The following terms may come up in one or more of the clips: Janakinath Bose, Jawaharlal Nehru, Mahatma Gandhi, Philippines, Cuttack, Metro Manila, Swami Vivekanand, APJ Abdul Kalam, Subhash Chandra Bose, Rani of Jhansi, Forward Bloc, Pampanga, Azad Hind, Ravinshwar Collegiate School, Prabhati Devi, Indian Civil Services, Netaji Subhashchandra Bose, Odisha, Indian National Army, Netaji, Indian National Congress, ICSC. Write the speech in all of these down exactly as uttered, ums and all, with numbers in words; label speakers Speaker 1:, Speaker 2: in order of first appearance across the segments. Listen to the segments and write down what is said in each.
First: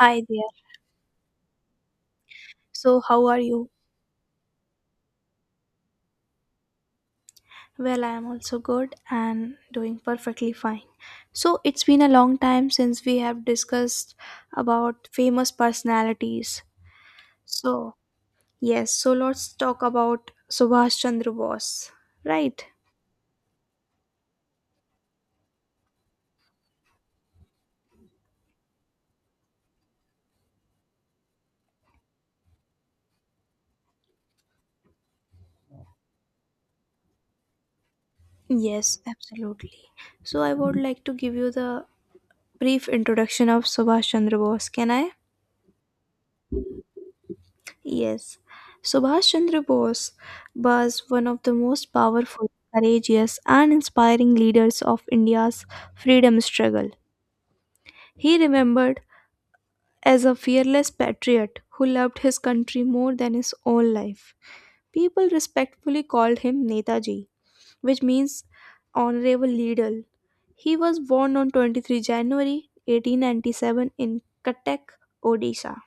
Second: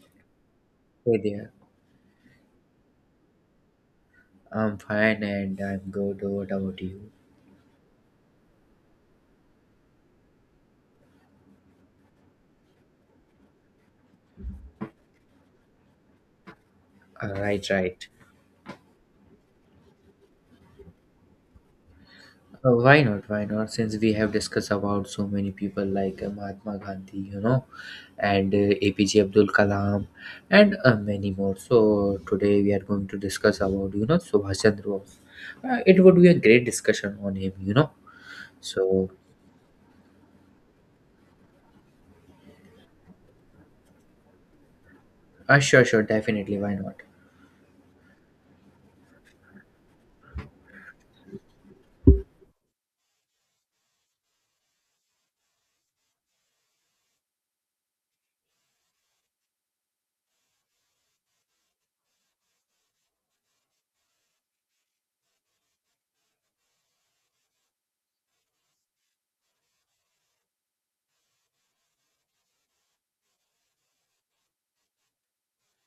Speaker 1: Hi there.
Speaker 2: Hey there.
Speaker 1: So, how are you?
Speaker 2: I'm fine and I'm good. What about you?
Speaker 1: Well, I am also good and doing perfectly fine. So, it's been a long time since we have discussed about famous personalities.
Speaker 2: Uh, right,
Speaker 1: So,
Speaker 2: right.
Speaker 1: yes, so let's talk about Subhash Chandra Bose, right?
Speaker 2: Uh, why not? Why not? Since we have discussed about so many people like uh, Mahatma Gandhi, you know, and uh, A P J Abdul Kalam, and uh, many more. So today we are going to discuss about you know Subhash Chandra Bose. Uh, it would be a great discussion on him, you know. So
Speaker 1: Yes, absolutely. So, I would like to give you the brief introduction of Subhash Chandra Bose. Can I?
Speaker 2: uh, sure, sure, definitely. Why not?
Speaker 1: Yes, Subhash Chandra Bose was one of the most powerful, courageous, and inspiring leaders of India's freedom struggle. He remembered as a fearless patriot who loved his country more than his own life. People respectfully called him Netaji, which means honorable leader. He was born on twenty-third of January eighteen ninety-seven in Cuttack, Odisha,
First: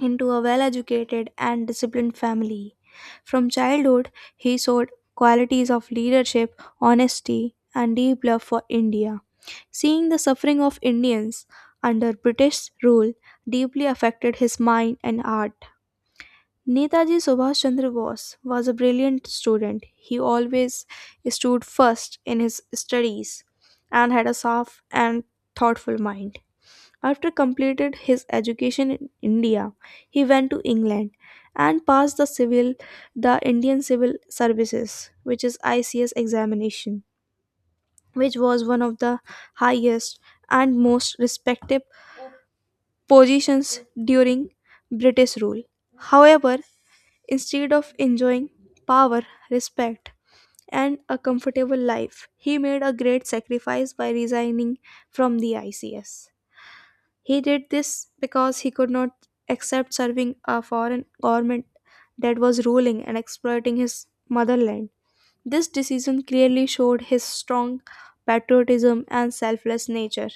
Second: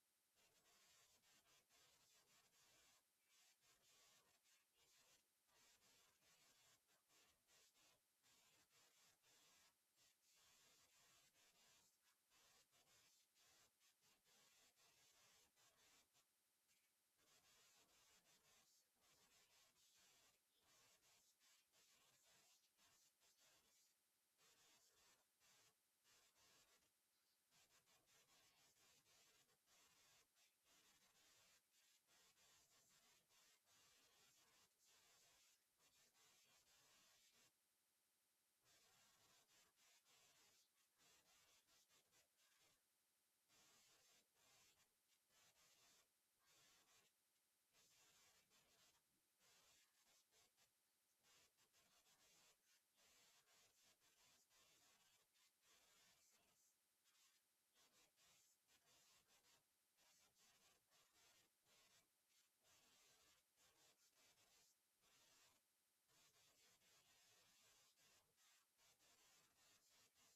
Speaker 1: into a well educated and disciplined family. From childhood, he showed qualities of leadership, honesty, and deep love for India. Seeing the suffering of Indians under British rule deeply affected his mind and art. Netaji Subhash Chandra Bose was a brilliant student. He always stood first in his studies and had a soft and thoughtful mind. After completed his education in India, he went to England and passed the civil the Indian Civil Services, which is I C S examination, which was one of the highest and most respected positions during British rule. However, instead of enjoying power, respect, and a comfortable life, he made a great sacrifice by resigning from the I C S. He did this because he could not accept serving a foreign government that was ruling and exploiting his motherland. This decision clearly showed his strong patriotism and selfless nature.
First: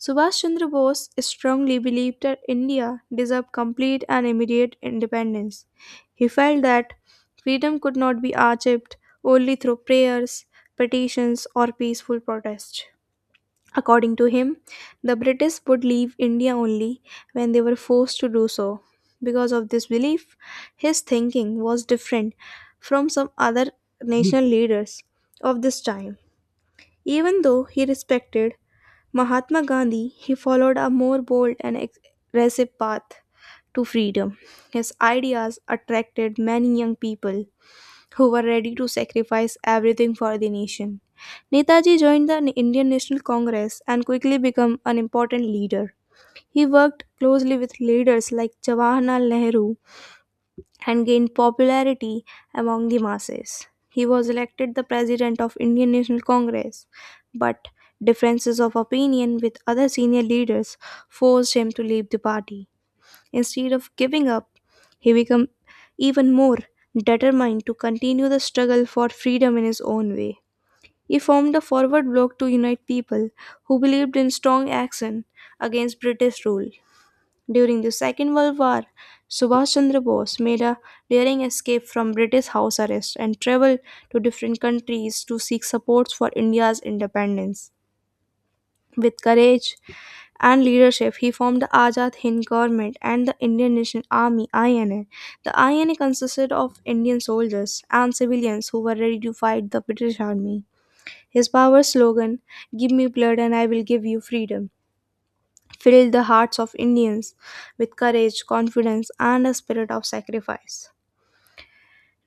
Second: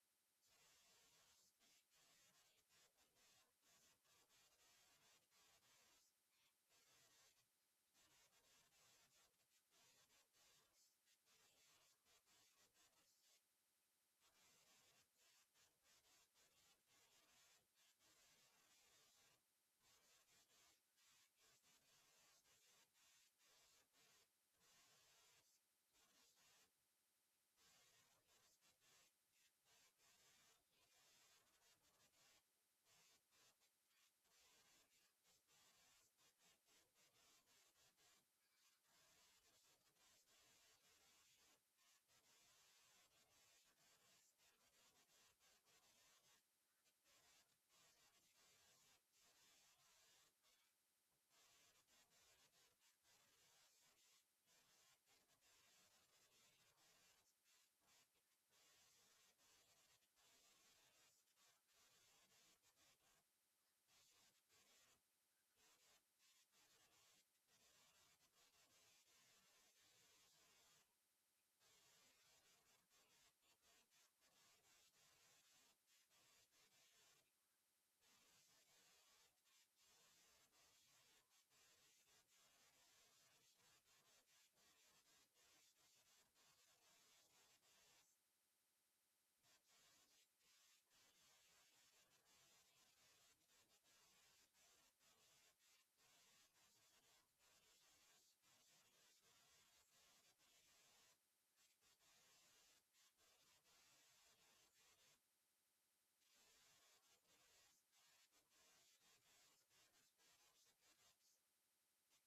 Speaker 1: Subhash Chandra Bose strongly believed that India deserved complete and immediate independence. He felt that freedom could not be achieved only through prayers, petitions, or peaceful protests. According to him, the British would leave India only when they were forced to do so. Because of this belief, his thinking was different from some other national leaders of this time. Even though he respected Mahatma Gandhi, he followed a more bold and aggressive path to freedom. His ideas attracted many young people who were ready to sacrifice everything for the nation. Netaji joined the Indian National Congress and quickly became an important leader. He worked closely with leaders like Jawaharlal Nehru and gained popularity among the masses. He was elected the president of Indian National Congress, but differences of opinion with other senior leaders forced him to leave the party. Instead of giving up, he became even more determined to continue the struggle for freedom in his own way. He formed a forward bloc to unite people who believed in strong action against British rule. During the Second World War, Subhash Chandra Bose made a daring escape from British house arrest and traveled to different countries to seek support for India's independence. With courage and leadership, he formed the Azad Hind government and the Indian National Army (I N A). The I N A consisted of Indian soldiers and civilians who were ready to fight the British army. His power slogan, "Give me blood and I will give you freedom," filled the hearts of Indians with courage, confidence, and a spirit of sacrifice.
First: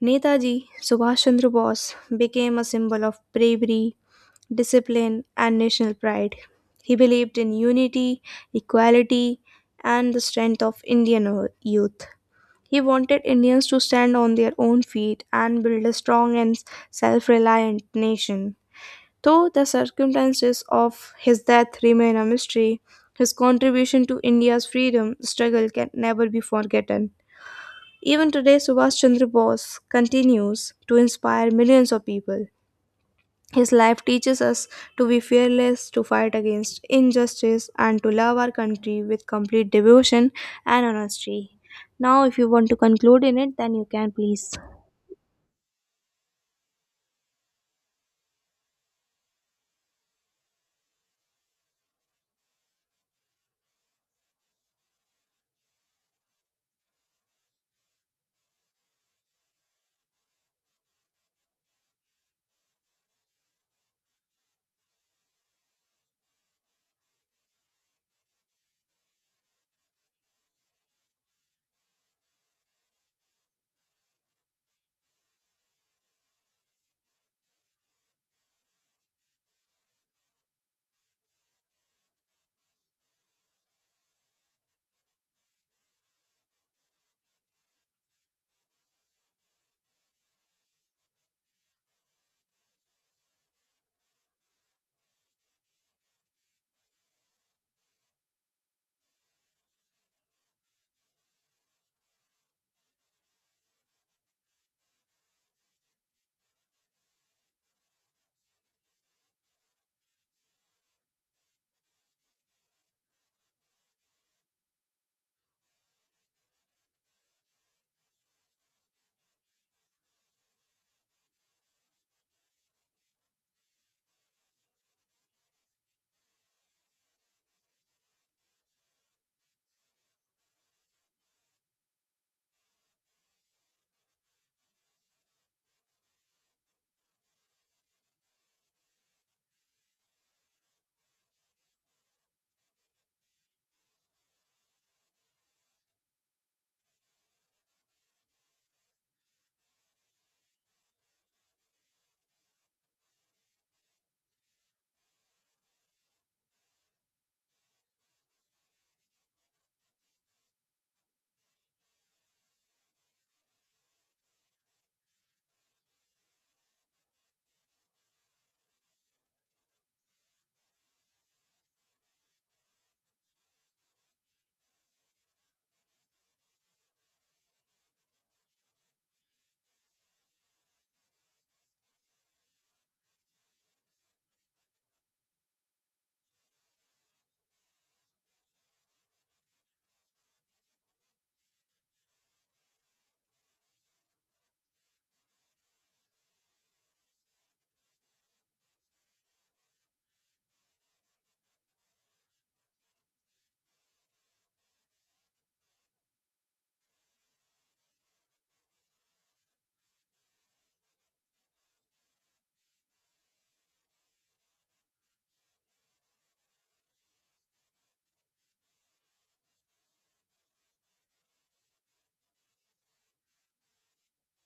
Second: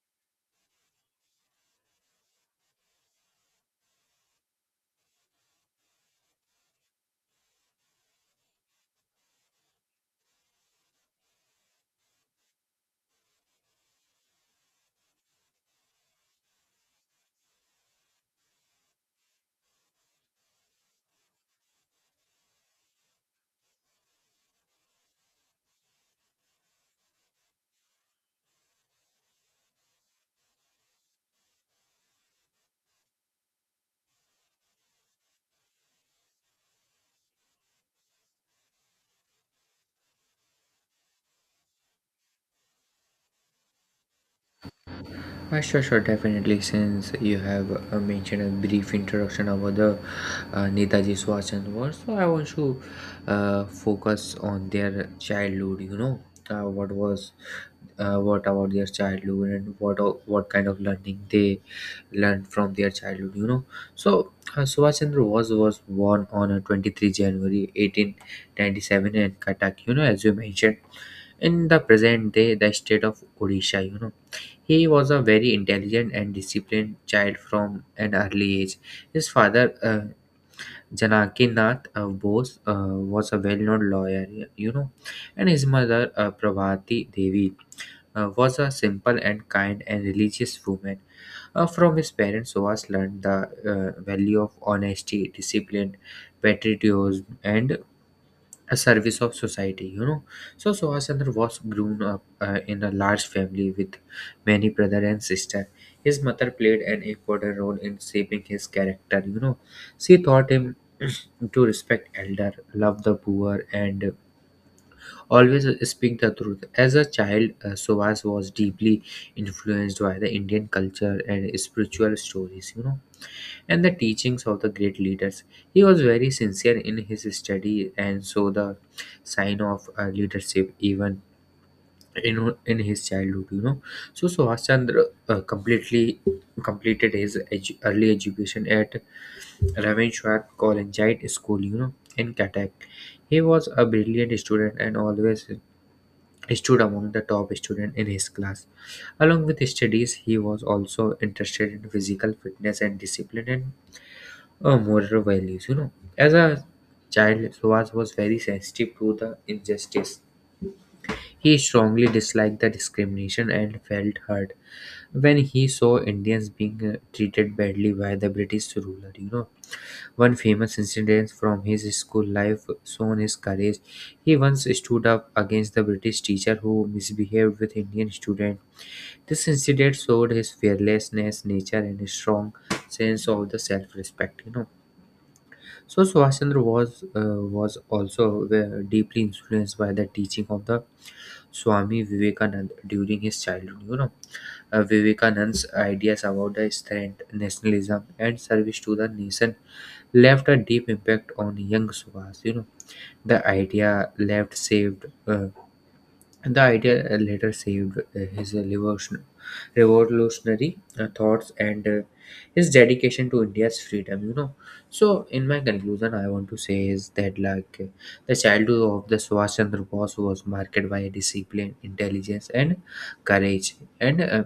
Speaker 1: Netaji Subhash Chandra Bose became a symbol of bravery, discipline, and national pride. He believed in unity, equality, and the strength of Indian o- youth. He wanted Indians to stand on their own feet and build a strong and self reliant nation. Though the circumstances of his death remain a mystery, his contribution to India's freedom struggle can never be forgotten. Even today, Subhash Chandra Bose continues to inspire millions of people. His life teaches us to be fearless, to fight against injustice, and to love our country with complete devotion and honesty. Now, if you want to conclude in it, then you can, please.
Speaker 2: Uh, sure, sure, definitely. Since you have uh, mentioned a brief introduction about the uh, Netaji Subhashchandra Bose, so I want to uh, focus on their childhood. You know, uh, what was, uh, what about their childhood and what o- what kind of learning they learned from their childhood. You know, so uh, Subhashchandra Bose was born on uh, twenty-third of January eighteen ninety-seven in Cuttack. You know, as you mentioned, in the present day, the state of Odisha. You know, he was a very intelligent and disciplined child from an early age. His father, uh, Janakinath uh, Bose, uh, was a well-known lawyer, you know, and his mother, uh, Prabhati Devi, uh, was a simple and kind and religious woman. Uh, from his parents, Suvas learned the uh, value of honesty, discipline, patriotism, and a service of society, you know. So Subhash Chandra was grown up uh, in a large family with many brother and sister. His mother played an important role in shaping his character, you know. She taught him to respect elder, love the poor, and always speak the truth. As a child, uh, Subhash was deeply influenced by the Indian culture and spiritual stories, you know, and the teachings of the great leaders. He was very sincere in his study and so the sign of uh, leadership even in, in his childhood, you know. So Subhash Chandra uh, completely completed his edu- early education at Ravinshwar Collegiate School, you know, in Cuttack. He was a brilliant student and always stood among the top students in his class. Along with his studies, he was also interested in physical fitness and discipline, and uh, moral values. You know, as a child, Suhas was very sensitive to the injustice. He strongly disliked the discrimination and felt hurt when he saw Indians being uh, treated badly by the British ruler. You know, one famous incident from his school life shown his courage. He once stood up against the British teacher who misbehaved with Indian students. This incident showed his fearlessness, nature, and a strong sense of the self-respect, you know. So Subhashchandra was uh, was also uh, deeply influenced by the teaching of the Swami Vivekanand during his childhood. You know, uh, Vivekanand's ideas about the strength, nationalism, and service to the nation left a deep impact on young Subhas. You know, the idea left saved. Uh, the idea uh, later saved uh, his revolution- revolutionary uh, thoughts and uh, his dedication to India's freedom, you know. So, in my conclusion, I want to say is that, like, uh, the childhood of the Subhash Chandra Bose was marked by discipline, intelligence, and courage, and uh,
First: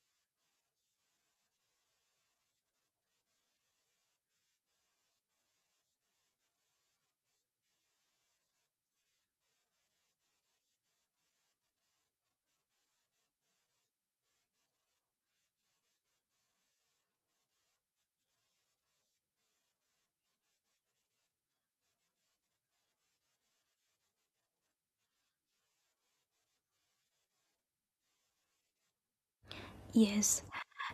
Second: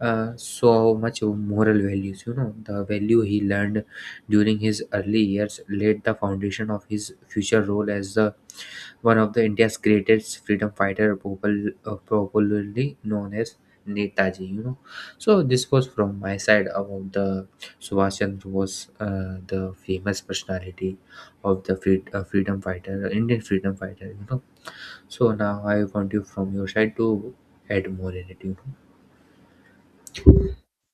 Speaker 2: uh, so much moral values, you know. The value he learned during his early years laid the foundation of his future role as the one of the India's greatest freedom fighter, popul- uh, popularly known as Netaji. You know, so this was from my side about the Subhash Chandra Bose, uh, the famous personality of the free- uh, freedom fighter, Indian freedom fighter. You know, so now I want you from your side to add more in it, you know.
Speaker 1: Yes.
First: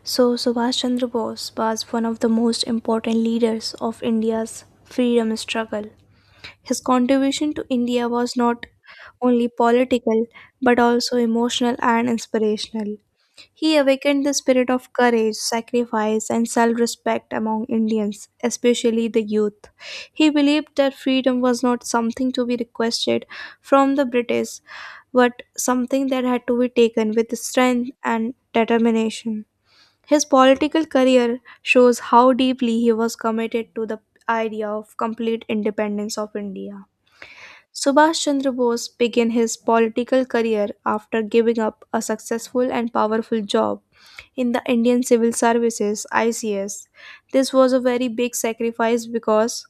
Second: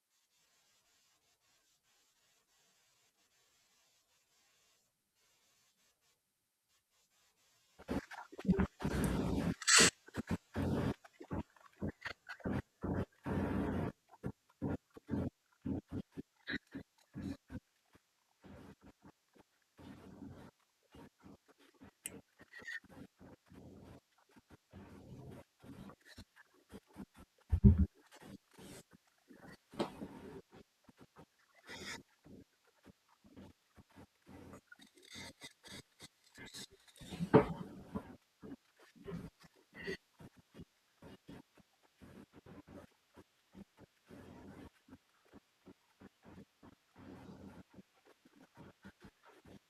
Speaker 1: So, Subhash Chandra Bose was one of the most important leaders of India's freedom struggle. His contribution to India was not only political but also emotional and inspirational. He awakened the spirit of courage, sacrifice, and self respect among Indians, especially the youth. He believed that freedom was not something to be requested from the British, but something that had to be taken with strength and determination. His political career shows how deeply he was committed to the idea of complete independence of India. Subhash Chandra Bose began his political career after giving up a successful and powerful job in the Indian Civil Services I C S. This was a very big sacrifice because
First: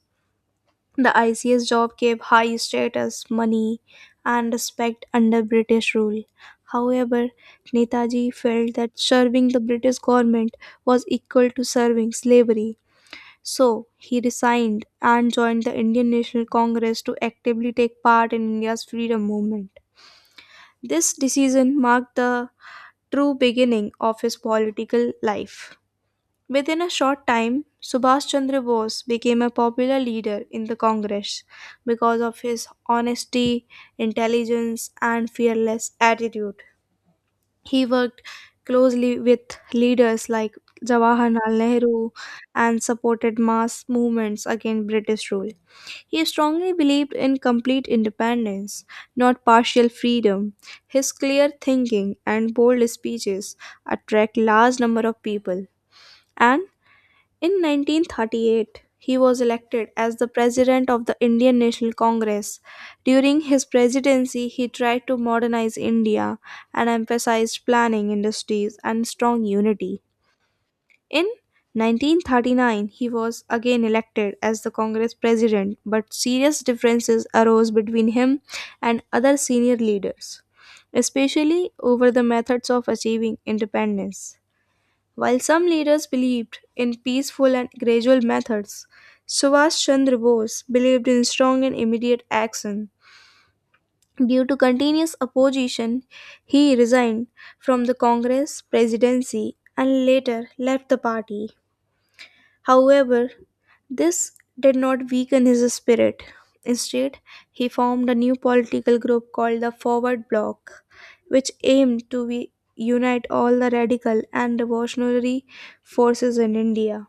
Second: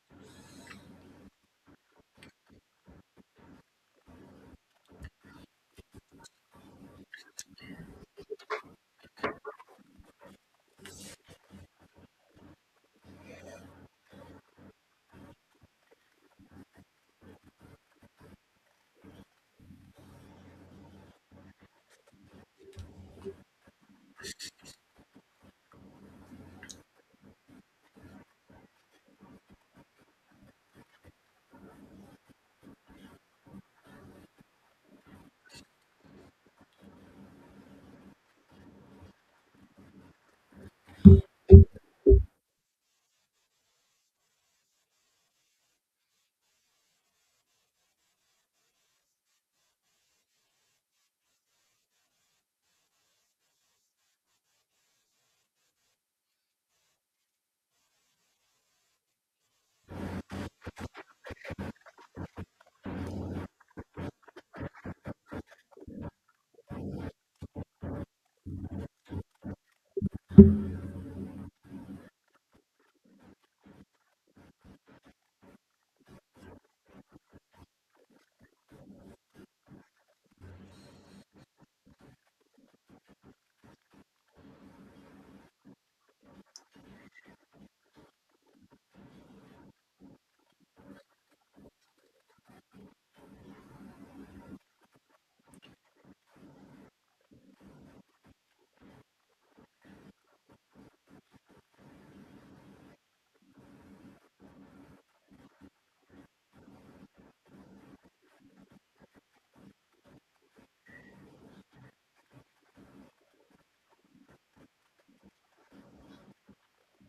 Speaker 1: the I C S job gave high status, money, and respect under British rule. However, Netaji felt that serving the British government was equal to serving slavery. So he resigned and joined the Indian National Congress to actively take part in India's freedom movement. This decision marked the true beginning of his political life. Within a short time, Subhash Chandra Bose became a popular leader in the Congress because of his honesty, intelligence, and fearless attitude. He worked closely with leaders like Jawaharlal Nehru and supported mass movements against British rule. He strongly believed in complete independence, not partial freedom. His clear thinking and bold speeches attract large number of people, and in nineteen thirty-eight, he was elected as the president of the Indian National Congress. During his presidency, he tried to modernize India and emphasized planning industries and strong unity. In nineteen thirty-nine, he was again elected as the Congress president, but serious differences arose between him and other senior leaders, especially over the methods of achieving independence. While some leaders believed in peaceful and gradual methods, Subhash Chandra Bose believed in strong and immediate action. Due to continuous opposition, he resigned from the Congress presidency and later left the party. However, this did not weaken his spirit. Instead, he formed a new political group called the Forward Bloc, which aimed to be- unite all the radical and revolutionary forces in India.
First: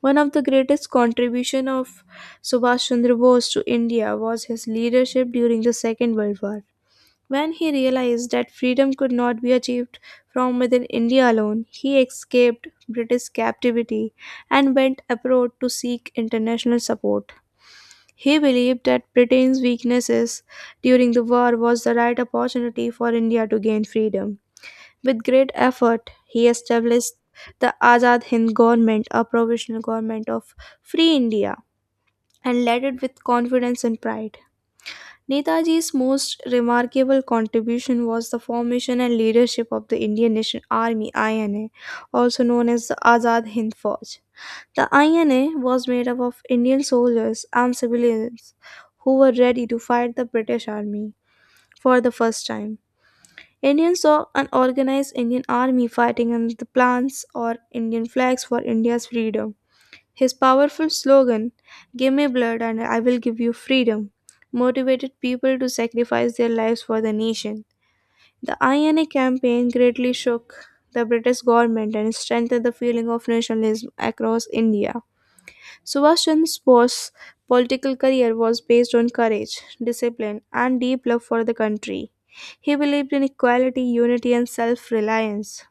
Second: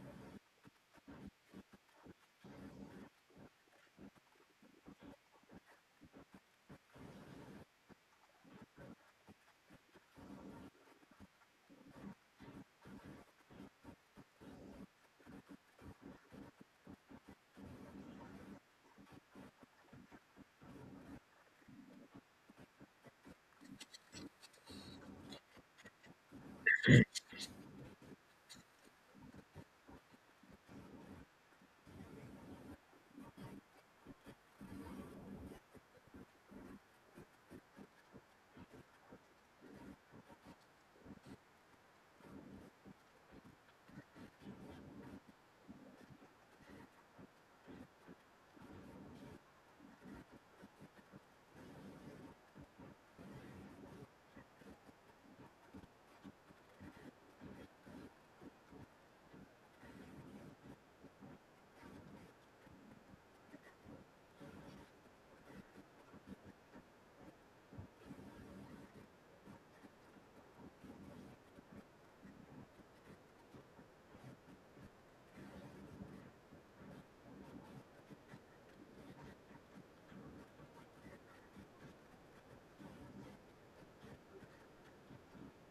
Speaker 1: One of the greatest contribution of Subhash Chandra Bose to India was his leadership during the Second World War. When he realized that freedom could not be achieved from within India alone, he escaped British captivity and went abroad to seek international support. He believed that Britain's weaknesses during the war was the right opportunity for India to gain freedom. With great effort, he established the Azad Hind government, a provisional government of free India, and led it with confidence and pride. Netaji's most remarkable contribution was the formation and leadership of the Indian National Army I N A, also known as the Azad Hind Fauj. The I N A was made up of Indian soldiers and civilians who were ready to fight the British Army for the first time. Indians saw an organized Indian army fighting under the plans or Indian flags for India's freedom. His powerful slogan, "Give me blood and I will give you freedom," motivated people to sacrifice their lives for the nation. The I N A campaign greatly shook the British government and strengthened the feeling of nationalism across India. Subhash Chandra's Bose's political career was based on courage, discipline, and deep love for the country. He believed in equality, unity, and self reliance.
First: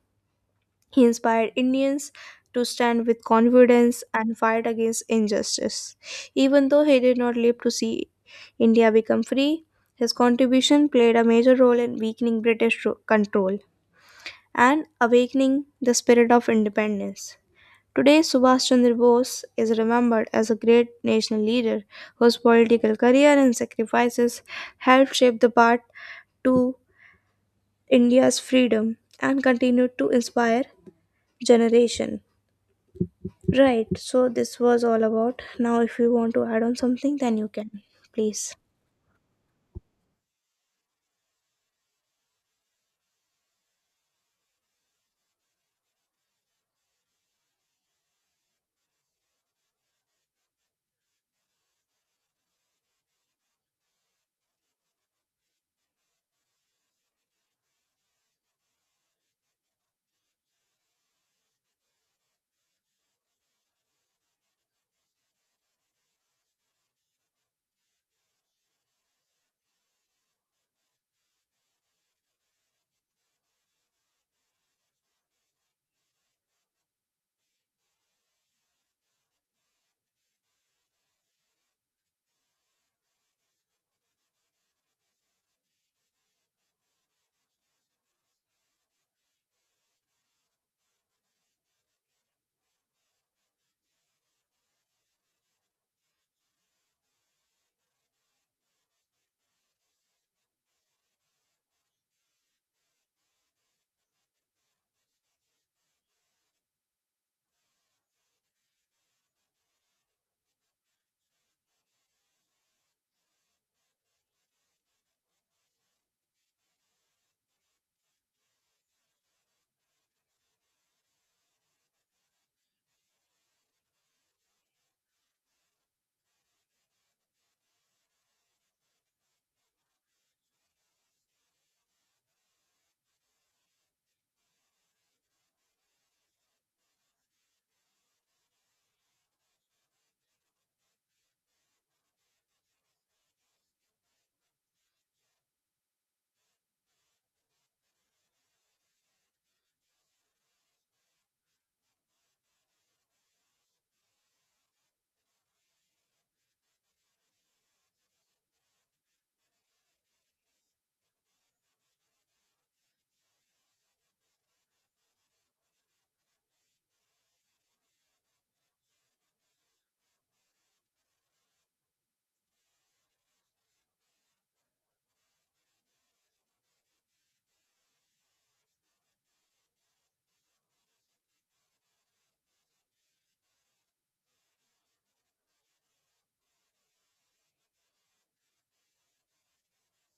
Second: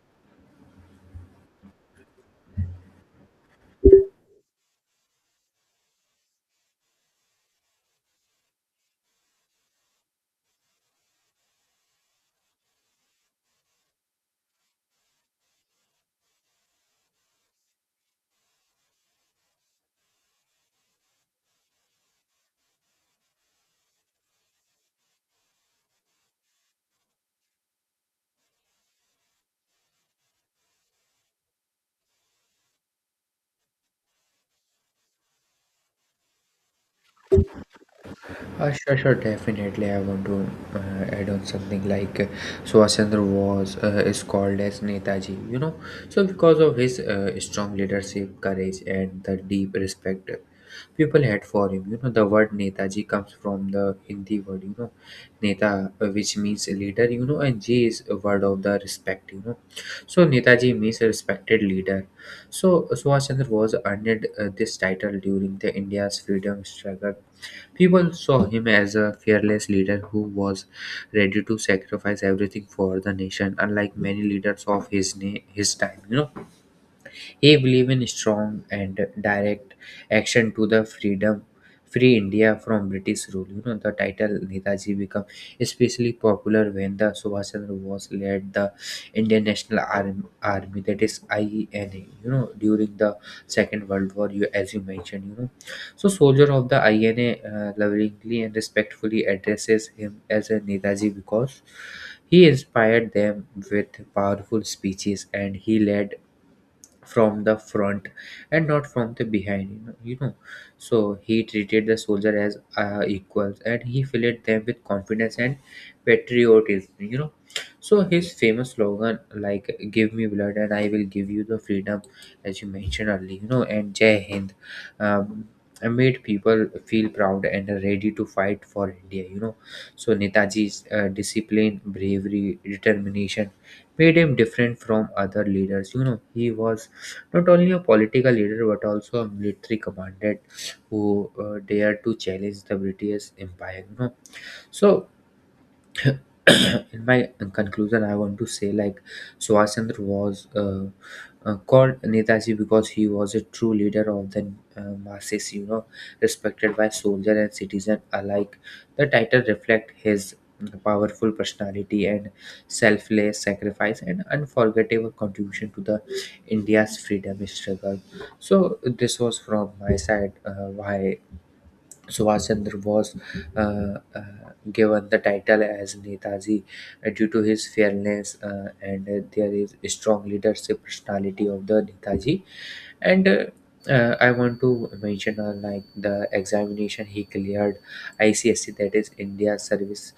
Speaker 1: He inspired Indians to stand with confidence and fight against injustice. Even though he did not live to see India become free, his contribution played a major role in weakening British ro- control and awakening the spirit of independence. Today, Subhash Chandra Bose is remembered as a great national leader whose political career and sacrifices helped shape the path to India's freedom and continued to inspire generation. Right, so this was all about. Now, if you want to add on something, then you can. Please.
Speaker 2: Uh, sure, sure, definitely. I want to uh, add on something like, uh, Subhash Chandra was uh, is called as Netaji, you know. So because of his uh, strong leadership, courage, and the deep respect people had for him, you know, the word Netaji comes from the Hindi word, you know, Neta, uh, which means leader, you know, and J is a word of the respect, you know. So Netaji means a respected leader. So Subhash Chandra was earned uh, this title during the India's freedom struggle. People saw him as a fearless leader who was ready to sacrifice everything for the nation, unlike many leaders of his na- his time, you know. He believed in strong and direct action to the freedom, free India from British rule. You know, the title Netaji became especially popular when the Subhash Chandra Bose led the Indian National Arm- Army, that is I N A. You know, during the Second World War, you as you mentioned, you know. So, soldier of the I N A uh, lovingly and respectfully addresses him as a Netaji because he inspired them with powerful speeches and he led from the front and not from the behind, you know, you know. So he treated the soldier as uh, equals and he filled them with confidence and patriotism, you know. So his famous slogan like give me blood and I will give you the freedom, as you mentioned earlier, you know, and Jai Hind, um, made people feel proud and ready to fight for India, you know. So Netaji's uh, discipline, bravery, determination made him different from other leaders, you know. He was not only a political leader, but also a military commander who uh, dared to challenge the British Empire, you know. So in my conclusion I want to say like Subhash Chandra was uh, uh, called Netaji because he was a true leader of the uh, masses, you know, respected by soldier and citizen alike. The title reflect his uh, powerful personality and selfless sacrifice and unforgettable contribution to the India's freedom struggle. So this was from my side uh, why Subhash Chandra Bose uh, uh, given the title as Netaji, uh, due to his fearless uh, and uh, there is strong leadership personality of the Netaji. And uh, uh, I want to mention uh, like the examination he cleared, I C S C, that is India Service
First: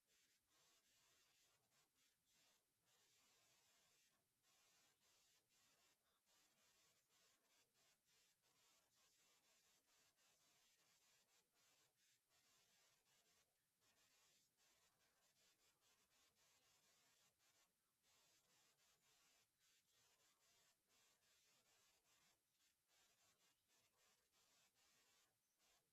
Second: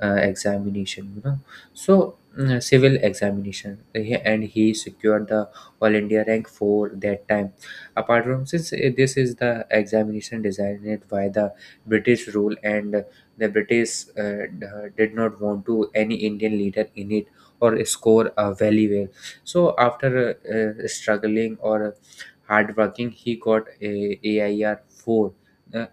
Speaker 2: uh, Examination, you know. So mm, civil examination. Uh, He- and he secured the all India rank four that time. Apart from, since eh, this is the examination designed by the British rule, and the British uh, d- did not want to any Indian leader in it or score uh, very well. So after uh, uh, struggling or hard working he got eh, a AIR four. eh,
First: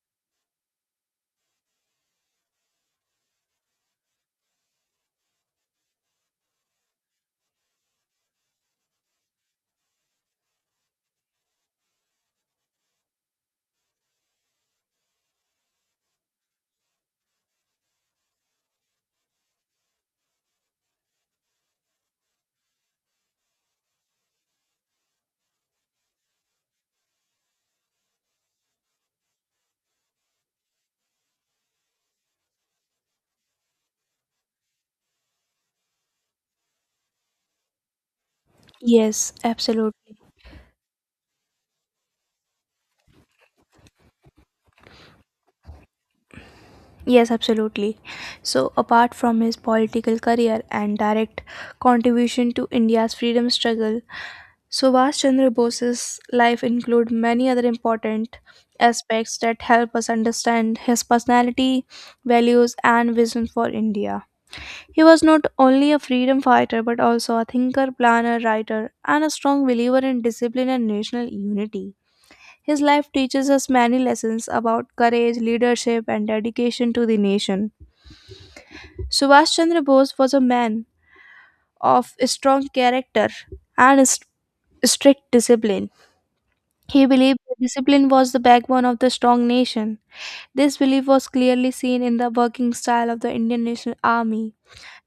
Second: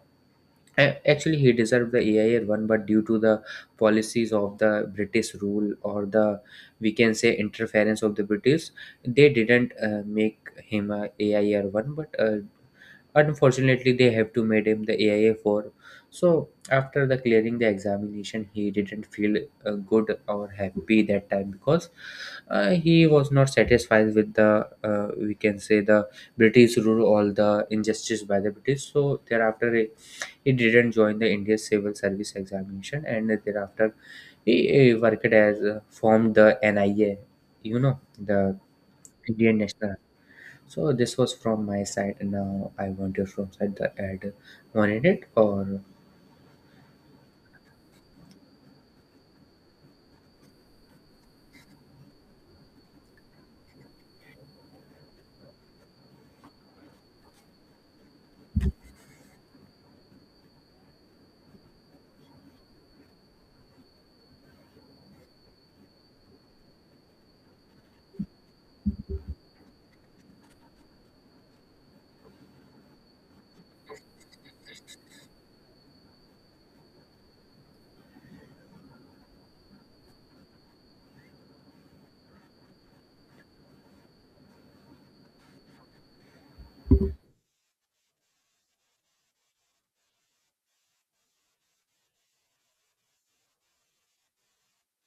Speaker 2: a- Actually, he deserved the A I R one, but due to the policies of the British rule, or the, we can say, interference of the British, they didn't uh, make him a AIR one. But uh, unfortunately, they have to made him the A I R four. So after the clearing the examination, he didn't feel uh, good or happy that time because uh, he was not satisfied with the, uh, we can say, the British rule or the injustice by the British. So thereafter he didn't join the Indian Civil Service Examination, and thereafter he, he worked as, uh, formed the N I A, you know, the
Speaker 1: Yes,
Speaker 2: Indian National.
Speaker 1: absolutely.
Speaker 2: So this was from my side. And now I want your from side the ad wanted it, or
Speaker 1: Yes, absolutely. So, apart from his political career and direct contribution to India's freedom struggle, Subhash Chandra Bose's life include many other important aspects that help us understand his personality, values, and vision for India. He was not only a freedom fighter but also a thinker, planner, writer, and a strong believer in discipline and national unity. His life teaches us many lessons about courage, leadership, and dedication to the nation. Subhash Chandra Bose was a man of strong character and s- strict discipline. He believed that discipline was the backbone of the strong nation. This belief was clearly seen in the working style of the Indian National Army,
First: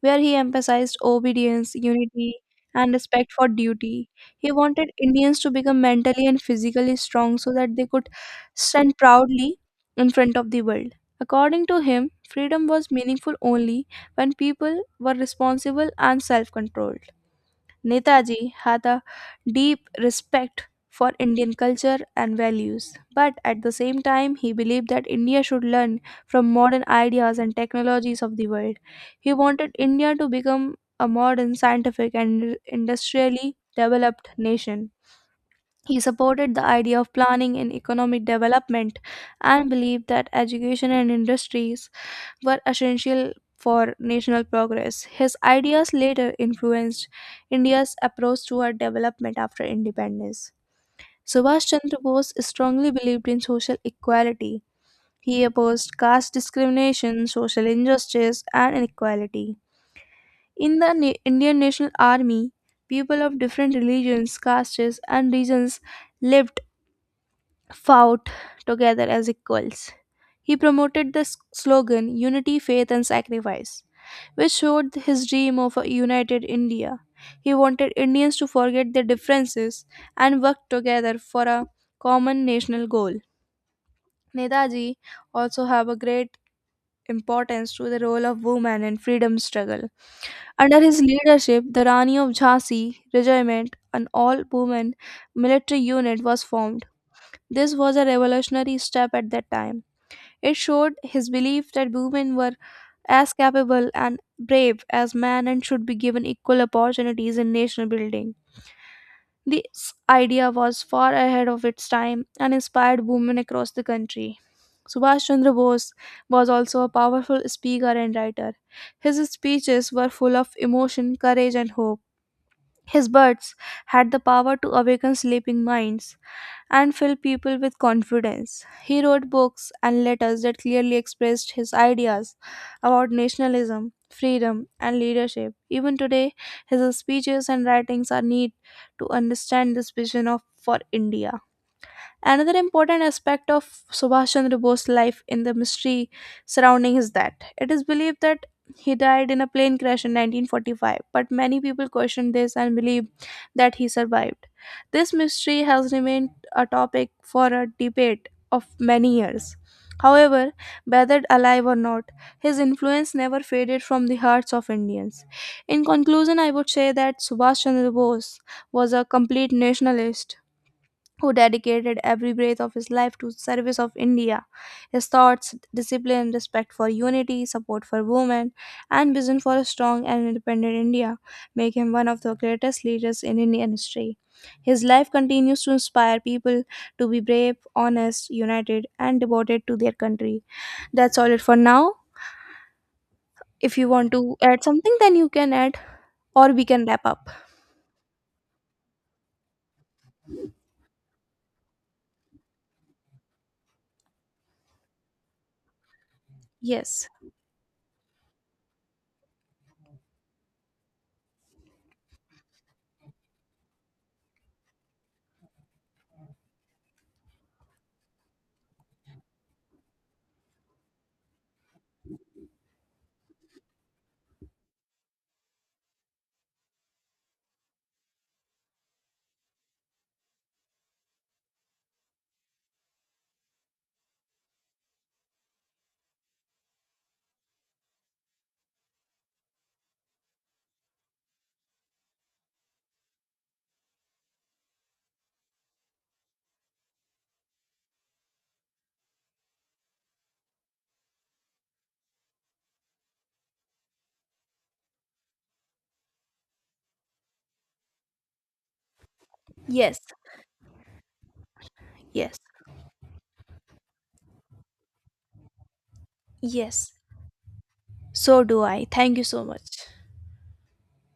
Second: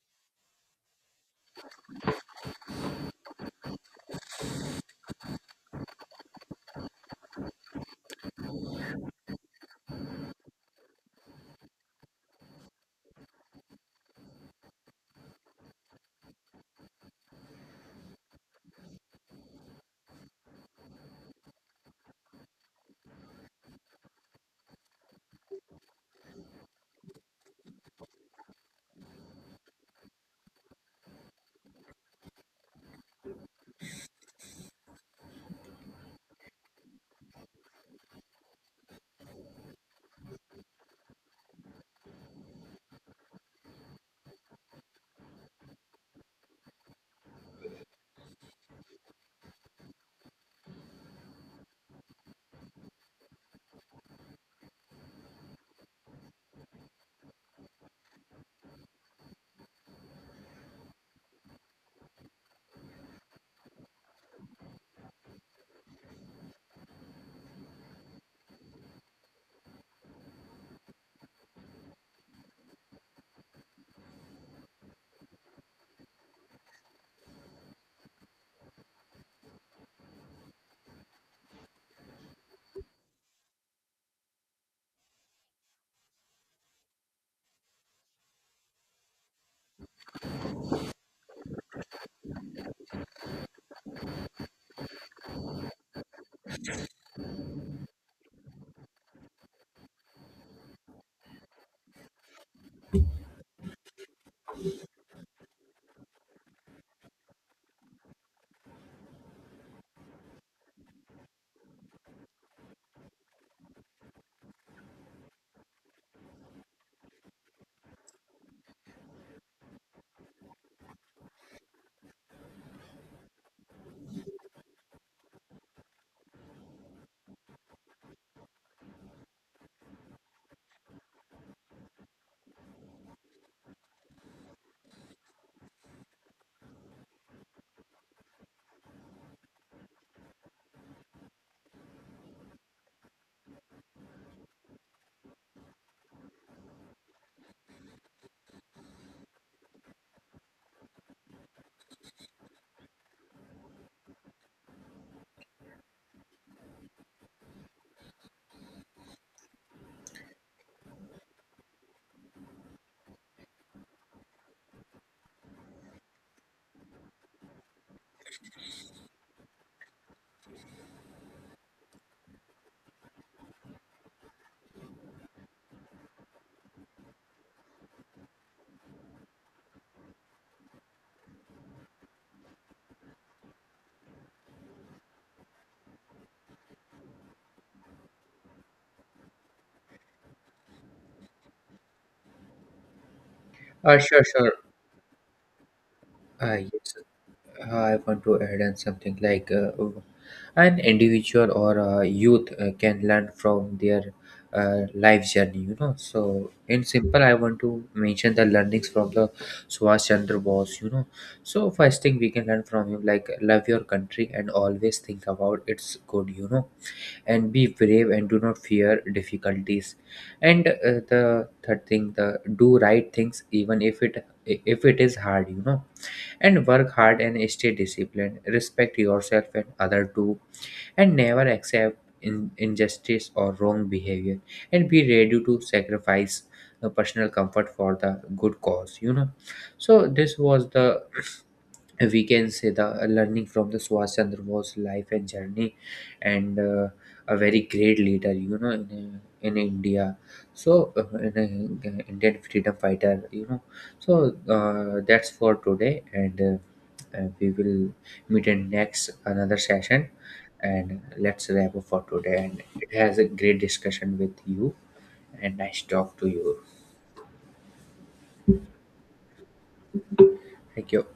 Speaker 1: where he emphasized obedience, unity, and respect for duty. He wanted Indians to become mentally and physically strong so that they could stand proudly in front of the world. According to him, freedom was meaningful only when people were responsible and self controlled. Netaji had a deep respect for Indian culture and values, but at the same time, he believed that India should learn from modern ideas and technologies of the world. He wanted India to become a modern, scientific, and industrially developed nation. He supported the idea of planning and economic development and believed that education and industries were essential for national progress. His ideas later influenced India's approach toward development after independence. Subhash Chandra Bose strongly believed in social equality. He opposed caste discrimination, social injustice, and inequality. In the Na- Indian National Army, people of different religions, castes, and regions lived, fought together as equals. He promoted the s- slogan Unity, Faith and Sacrifice, which showed his dream of a united India. He wanted Indians to forget their differences and work together for a common national goal. Netaji also have a great importance to the role of women in freedom struggle. Under his leadership, the Rani of Jhansi regiment, an all-women military unit, was formed. This was a revolutionary step at that time. It showed his belief that women were as capable and brave as men and should be given equal opportunities in nation building. This idea was far ahead of its time and inspired women across the country. Subhash Chandra Bose was also a powerful speaker and writer. His speeches were full of emotion, courage, and hope. His words had the power to awaken sleeping minds and filled people with confidence. He wrote books and letters that clearly expressed his ideas about nationalism, freedom, and leadership. Even today, his speeches and writings are needed to understand this vision of for India. Another important aspect of Subhash Chandra Bose's life in the mystery surrounding is that it is believed that he died in a plane crash in nineteen forty-five, but many people question this and believe that he survived. This mystery has remained a topic for a debate of many years. However, whether alive or not, his influence never faded from the hearts of Indians. In conclusion, I would say that Subhash Chandra Bose was a complete nationalist who dedicated every breath of his life to service of India. His thoughts, discipline, respect for unity, support for women, and vision for a strong and independent India make him one of the greatest leaders in Indian history. His life continues to inspire people to be brave, honest, united, and devoted to their country. That's all it for now. If you
Speaker 2: uh,
Speaker 1: want
Speaker 2: sure
Speaker 1: to
Speaker 2: sure
Speaker 1: add something, then you can add, or
Speaker 2: uh,
Speaker 1: we can
Speaker 2: yes,
Speaker 1: wrap up.
Speaker 2: I want to add on something like, uh, an individual or a youth uh, can learn from their uh, life journey, you know. So, in
Speaker 1: Yes,
Speaker 2: simple, I want to mention the learnings from the Subhash Chandra Bose, you know. So, first thing we can learn from him, like love your country and always think about its good, you know, and be brave and do not fear difficulties. And uh, the third thing, the do right things even if it if it is hard, you know, and work hard and stay disciplined. Respect yourself and other too, and never accept in- injustice or wrong behavior. And be ready to sacrifice the personal comfort for the good cause, you know. So this was the, we can say, the uh, learning from the Subhash Chandra Bose life and journey, and uh, a very great leader, you know, in, uh, in India. So, uh, in, uh, Indian freedom fighter, you know. So uh, that's for today, and uh, uh, we will meet in next another
Speaker 1: yes,
Speaker 2: session, and let's wrap up for today.
Speaker 1: yes,
Speaker 2: And it has a great discussion with you, and nice talk to you.
Speaker 1: yes. So do I. Thank you so much.
Speaker 2: Thank you.